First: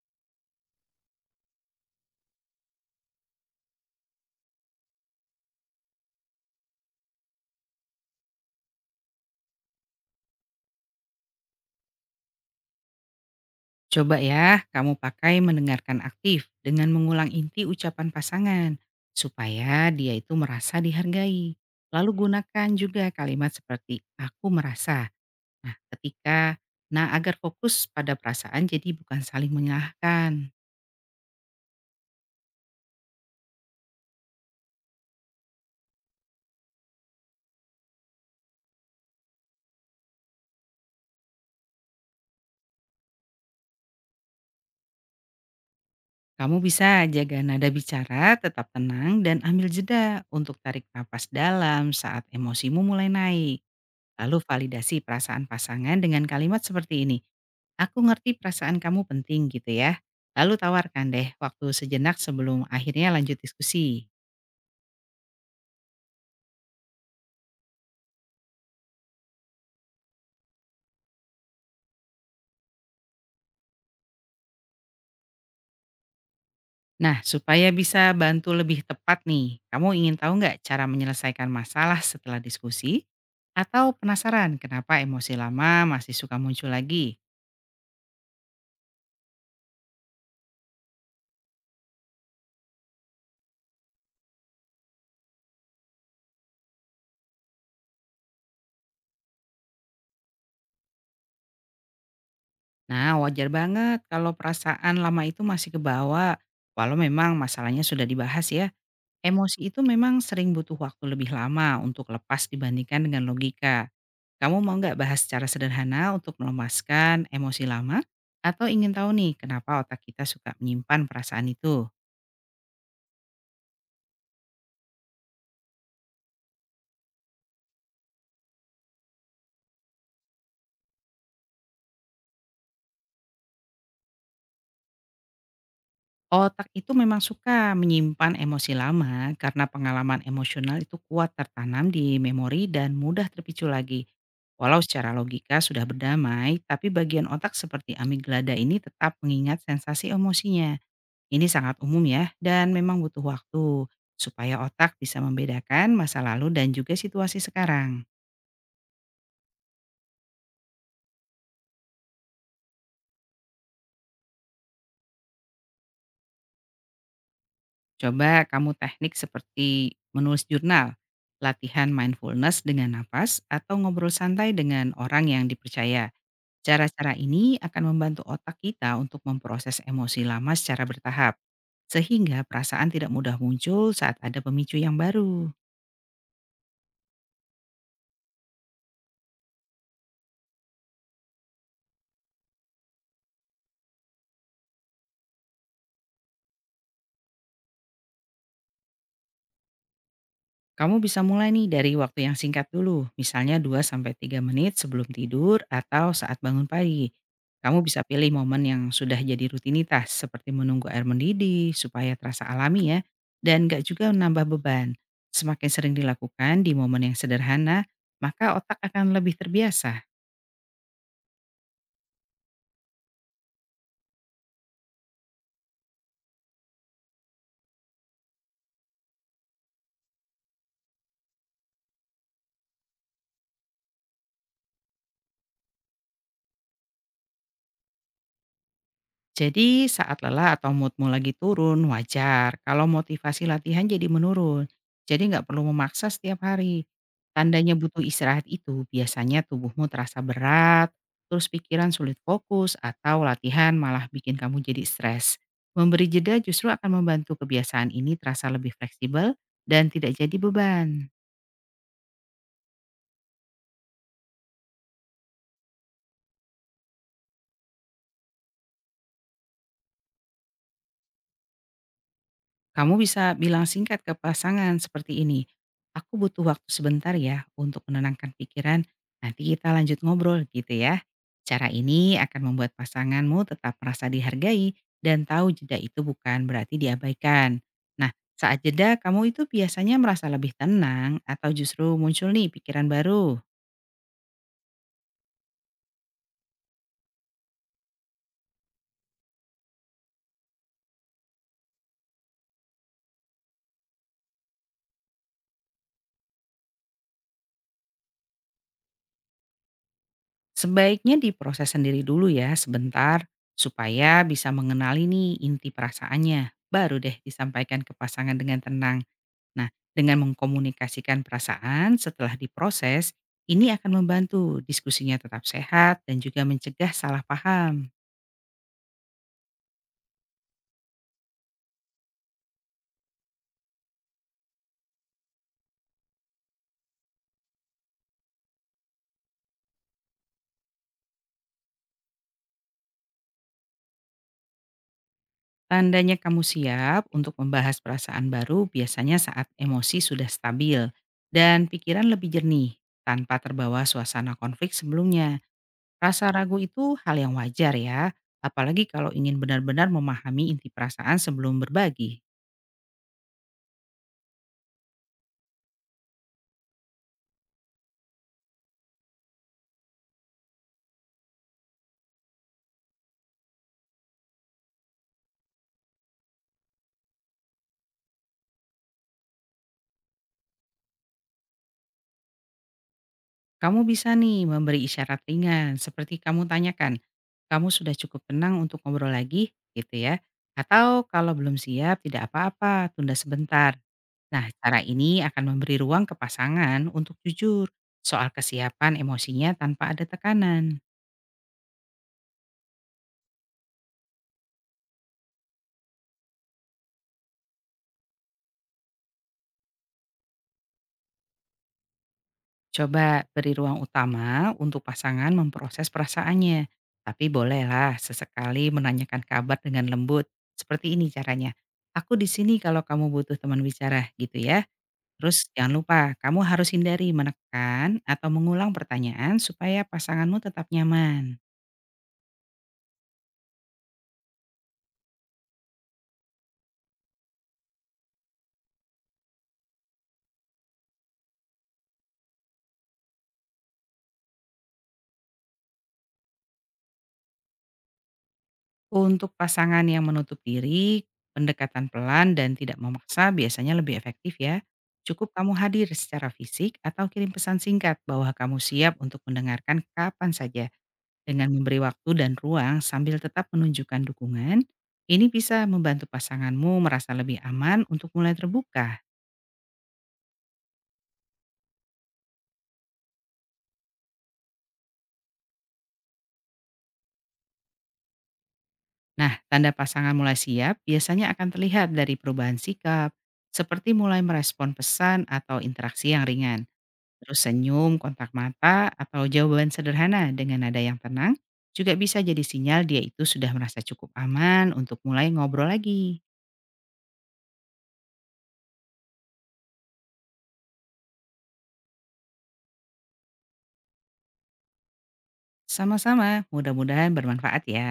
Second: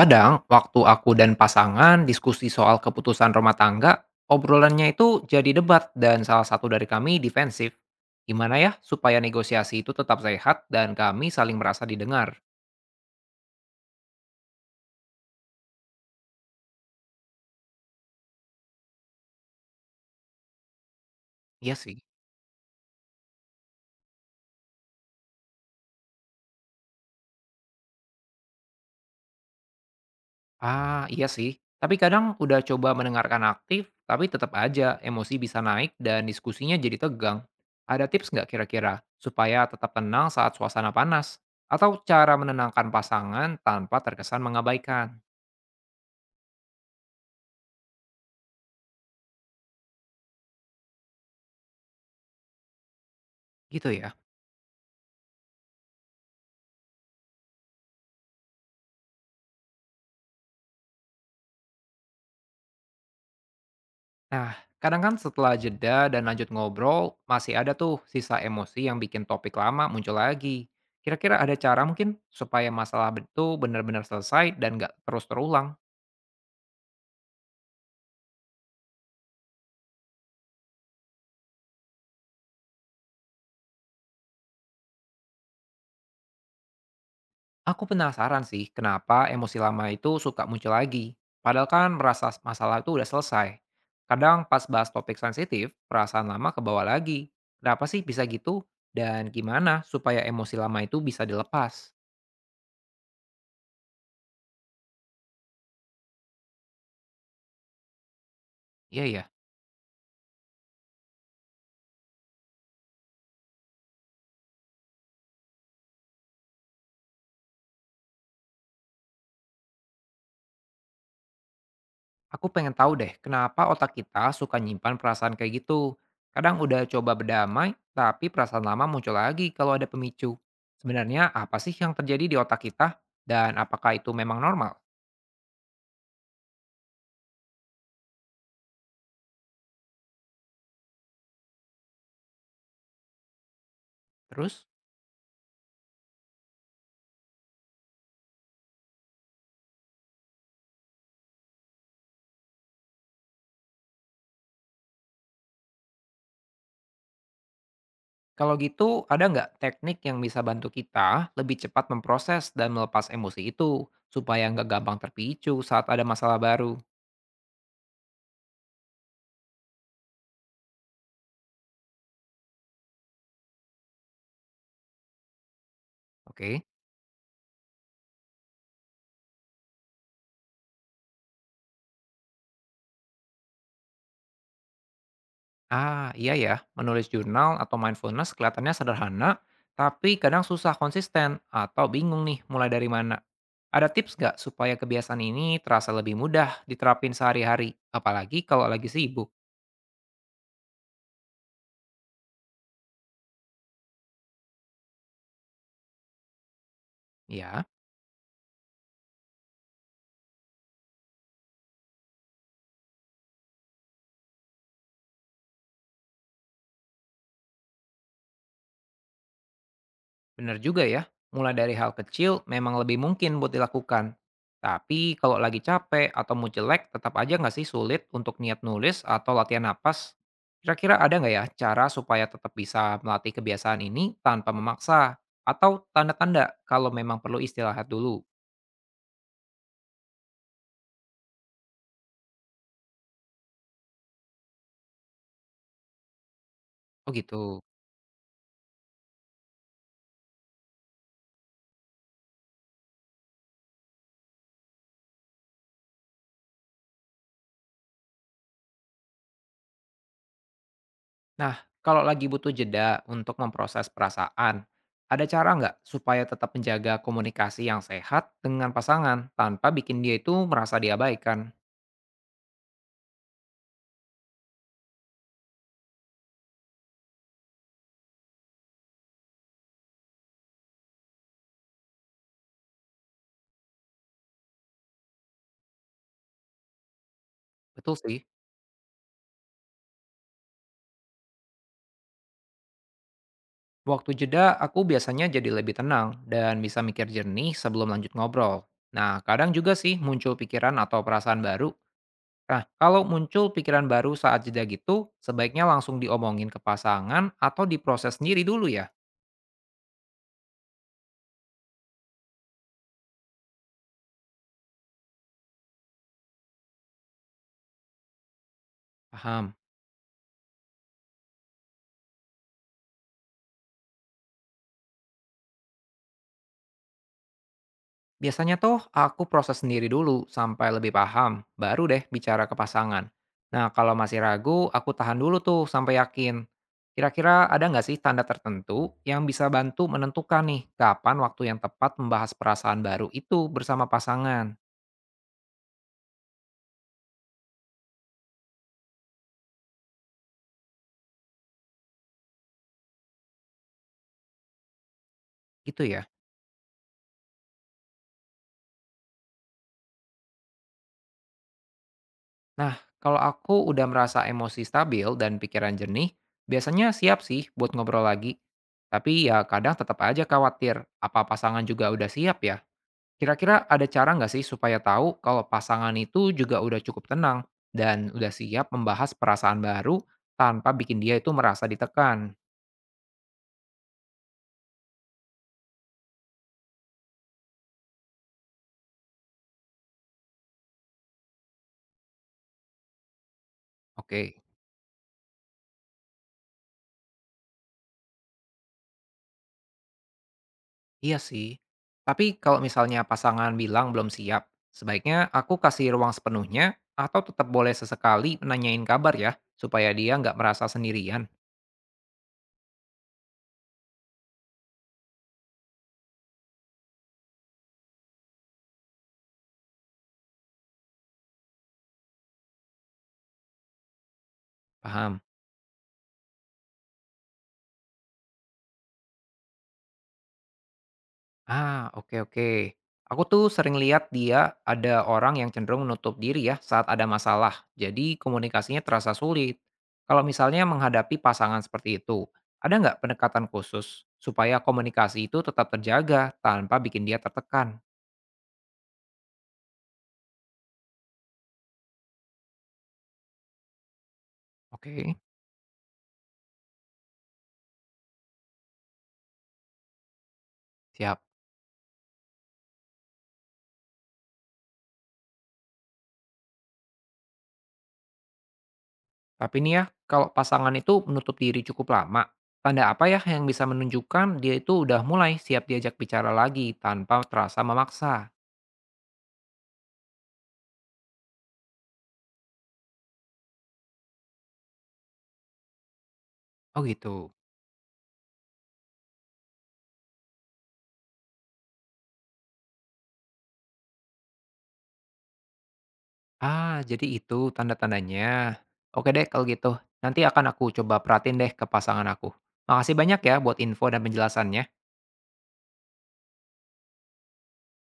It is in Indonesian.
Kadang, waktu aku dan pasangan diskusi soal keputusan rumah tangga, obrolannya itu jadi debat dan salah satu dari kami defensif. Gimana ya supaya negosiasi itu tetap sehat dan kami saling merasa didengar? Coba ya, kamu pakai mendengarkan aktif dengan mengulang inti ucapan pasangan supaya dia itu merasa dihargai. Iya sih. Lalu gunakan juga kalimat seperti aku merasa. Nah, ketika nah agar fokus pada perasaan jadi bukan saling menyalahkan. Ah, iya sih. Tapi kadang udah coba mendengarkan aktif, tapi tetap aja emosi bisa naik dan diskusinya jadi tegang. Ada tips nggak kira-kira supaya tetap tenang saat suasana panas? Atau cara menenangkan pasangan tanpa terkesan mengabaikan? Kamu bisa jaga nada bicara tetap tenang dan ambil jeda untuk tarik napas dalam saat emosimu mulai naik. Gitu ya. Lalu validasi perasaan pasangan dengan kalimat seperti ini, aku ngerti perasaan kamu penting gitu ya. Lalu tawarkan deh waktu sejenak sebelum akhirnya lanjut diskusi. Nah, kadang kan setelah jeda dan lanjut ngobrol, masih ada tuh sisa emosi yang bikin topik lama muncul lagi. Kira-kira ada cara mungkin supaya masalah itu benar-benar selesai dan nggak terus terulang? Nah, supaya bisa bantu lebih tepat nih, kamu ingin tahu nggak cara menyelesaikan masalah setelah diskusi? Atau penasaran kenapa emosi lama masih suka muncul lagi? Aku penasaran sih kenapa emosi lama itu suka muncul lagi. Padahal kan merasa masalah itu udah selesai. Kadang pas bahas topik sensitif, perasaan lama kebawa lagi. Kenapa sih bisa gitu? Dan gimana supaya emosi lama itu bisa dilepas? Nah, wajar banget kalau perasaan lama itu masih kebawa, walau memang masalahnya sudah dibahas ya. Iya ya. Emosi itu memang sering butuh waktu lebih lama untuk lepas dibandingkan dengan logika. Kamu mau nggak bahas secara sederhana untuk melemaskan emosi lama? Atau ingin tahu nih kenapa otak kita suka menyimpan perasaan itu? Aku pengen tahu deh, kenapa otak kita suka nyimpan perasaan kayak gitu. Kadang udah coba berdamai, tapi perasaan lama muncul lagi kalau ada pemicu. Sebenarnya apa sih yang terjadi di otak kita? Dan apakah itu memang normal? Otak itu memang suka menyimpan emosi lama karena pengalaman emosional itu kuat tertanam di memori dan mudah terpicu lagi. Terus, Walau secara logika sudah berdamai, tapi bagian otak seperti amigdala ini tetap mengingat sensasi emosinya. Ini sangat umum ya, dan memang butuh waktu supaya otak bisa membedakan masa lalu dan juga situasi sekarang. kalau gitu ada nggak teknik yang bisa bantu kita lebih cepat memproses dan melepas emosi itu supaya nggak gampang terpicu saat ada masalah baru? Coba kamu teknik seperti menulis jurnal, latihan mindfulness dengan nafas, atau ngobrol santai dengan orang yang dipercaya. Oke? Cara-cara ini akan membantu otak kita untuk memproses emosi lama secara bertahap, sehingga perasaan tidak mudah muncul saat ada pemicu yang baru. Ah, iya ya, menulis jurnal atau mindfulness kelihatannya sederhana, tapi kadang susah konsisten atau bingung nih mulai dari mana. Ada tips nggak supaya kebiasaan ini terasa lebih mudah diterapin sehari-hari, apalagi kalau lagi sibuk? Kamu bisa mulai nih dari waktu yang singkat dulu, misalnya 2 sampai 3 menit sebelum tidur atau saat bangun pagi. Ya. Kamu bisa pilih momen yang sudah jadi rutinitas, seperti menunggu air mendidih supaya terasa alami ya, dan gak juga menambah beban. Semakin sering dilakukan di momen yang sederhana, maka otak akan lebih terbiasa. Benar juga ya, mulai dari hal kecil memang lebih mungkin buat dilakukan. Tapi kalau lagi capek atau mau jelek, tetap aja nggak sih sulit untuk niat nulis atau latihan napas? Kira-kira ada nggak ya cara supaya tetap bisa melatih kebiasaan ini tanpa memaksa? Atau tanda-tanda kalau memang perlu istirahat dulu? Jadi saat lelah atau moodmu lagi turun wajar kalau motivasi latihan jadi menurun. Jadi nggak perlu memaksa setiap hari. Oh gitu. Tandanya butuh istirahat itu biasanya tubuhmu terasa berat, terus pikiran sulit fokus atau latihan malah bikin kamu jadi stres. Memberi jeda justru akan membantu kebiasaan ini terasa lebih fleksibel dan tidak jadi beban. Nah, kalau lagi butuh jeda untuk memproses perasaan, ada cara nggak supaya tetap menjaga komunikasi yang sehat dengan pasangan tanpa bikin dia itu merasa diabaikan? Kamu bisa bilang singkat ke pasangan seperti ini, aku butuh waktu sebentar ya untuk menenangkan pikiran, nanti kita lanjut ngobrol gitu ya. Cara ini akan membuat pasanganmu tetap merasa dihargai dan tahu jeda itu bukan berarti diabaikan. Betul Nah, sih. saat jeda kamu itu biasanya merasa lebih tenang atau justru muncul nih pikiran baru. Waktu jeda, aku biasanya jadi lebih tenang dan bisa mikir jernih sebelum lanjut ngobrol. Nah, kadang juga sih muncul pikiran atau perasaan baru. Nah, kalau muncul pikiran baru saat jeda gitu, sebaiknya langsung diomongin ke pasangan atau diproses sendiri dulu ya. Sebaiknya diproses sendiri dulu ya sebentar supaya bisa mengenali nih inti perasaannya. Baru deh disampaikan ke pasangan dengan tenang. Paham? Nah, dengan mengkomunikasikan perasaan setelah diproses, ini akan membantu diskusinya tetap sehat dan juga mencegah salah paham. Biasanya tuh aku proses sendiri dulu sampai lebih paham, baru deh bicara ke pasangan. Nah kalau masih ragu, aku tahan dulu tuh sampai yakin. Kira-kira ada nggak sih tanda tertentu yang bisa bantu menentukan nih kapan waktu yang tepat membahas perasaan baru itu bersama pasangan? Tandanya kamu siap untuk membahas perasaan baru biasanya saat emosi sudah stabil dan pikiran lebih jernih tanpa terbawa suasana konflik sebelumnya. Gitu ya. Rasa ragu itu hal yang wajar ya, apalagi kalau ingin benar-benar memahami inti perasaan sebelum berbagi. Nah kalau aku udah merasa emosi stabil dan pikiran jernih, biasanya siap sih buat ngobrol lagi. Tapi ya kadang tetap aja khawatir, apa pasangan juga udah siap ya? Kira-kira ada cara nggak sih supaya tahu kalau pasangan itu juga udah cukup tenang dan udah siap membahas perasaan baru tanpa bikin dia itu merasa ditekan? Kamu bisa nih memberi isyarat ringan seperti kamu tanyakan, kamu sudah cukup tenang untuk ngobrol lagi gitu ya. Atau kalau belum siap tidak apa-apa, tunda sebentar. Oke, Nah, cara ini akan memberi ruang ke pasangan untuk jujur soal kesiapan emosinya tanpa ada tekanan. iya sih. Tapi kalau misalnya pasangan bilang belum siap, sebaiknya aku kasih ruang sepenuhnya atau tetap boleh sesekali nanyain kabar ya, supaya dia nggak merasa sendirian. Coba beri ruang utama untuk pasangan memproses perasaannya. Tapi bolehlah sesekali menanyakan kabar dengan lembut. Seperti ini caranya. Aku di sini kalau kamu butuh teman bicara gitu ya. Paham? Terus jangan lupa, kamu harus hindari menekan atau mengulang pertanyaan supaya pasanganmu tetap nyaman. Ah, oke oke. Aku tuh sering lihat dia ada orang yang cenderung menutup diri ya saat ada masalah. Jadi komunikasinya terasa sulit. Kalau misalnya menghadapi pasangan seperti itu, ada nggak pendekatan khusus supaya komunikasi itu tetap terjaga tanpa bikin dia tertekan? Untuk pasangan yang menutup diri, pendekatan pelan dan tidak memaksa biasanya lebih efektif ya. Oke, Cukup kamu hadir secara fisik atau kirim pesan singkat bahwa kamu siap untuk mendengarkan kapan saja siap. dengan memberi waktu dan ruang sambil tetap menunjukkan dukungan. Ini bisa membantu pasanganmu merasa lebih aman untuk mulai terbuka. Tapi nih ya, kalau pasangan itu menutup diri cukup lama, tanda apa ya yang bisa menunjukkan dia itu udah mulai siap diajak bicara lagi tanpa terasa memaksa? Nah, tanda pasangan mulai siap biasanya akan terlihat dari perubahan sikap, seperti mulai merespon pesan atau interaksi yang ringan. Oh gitu. Terus senyum, kontak mata, atau jawaban sederhana dengan nada yang tenang juga bisa jadi sinyal dia itu sudah merasa cukup aman untuk mulai ngobrol lagi. Ah, jadi itu tanda-tandanya. Oke deh kalau gitu, nanti akan aku coba perhatiin deh ke pasangan aku. Makasih banyak ya buat info dan penjelasannya. Sama-sama, mudah-mudahan bermanfaat ya.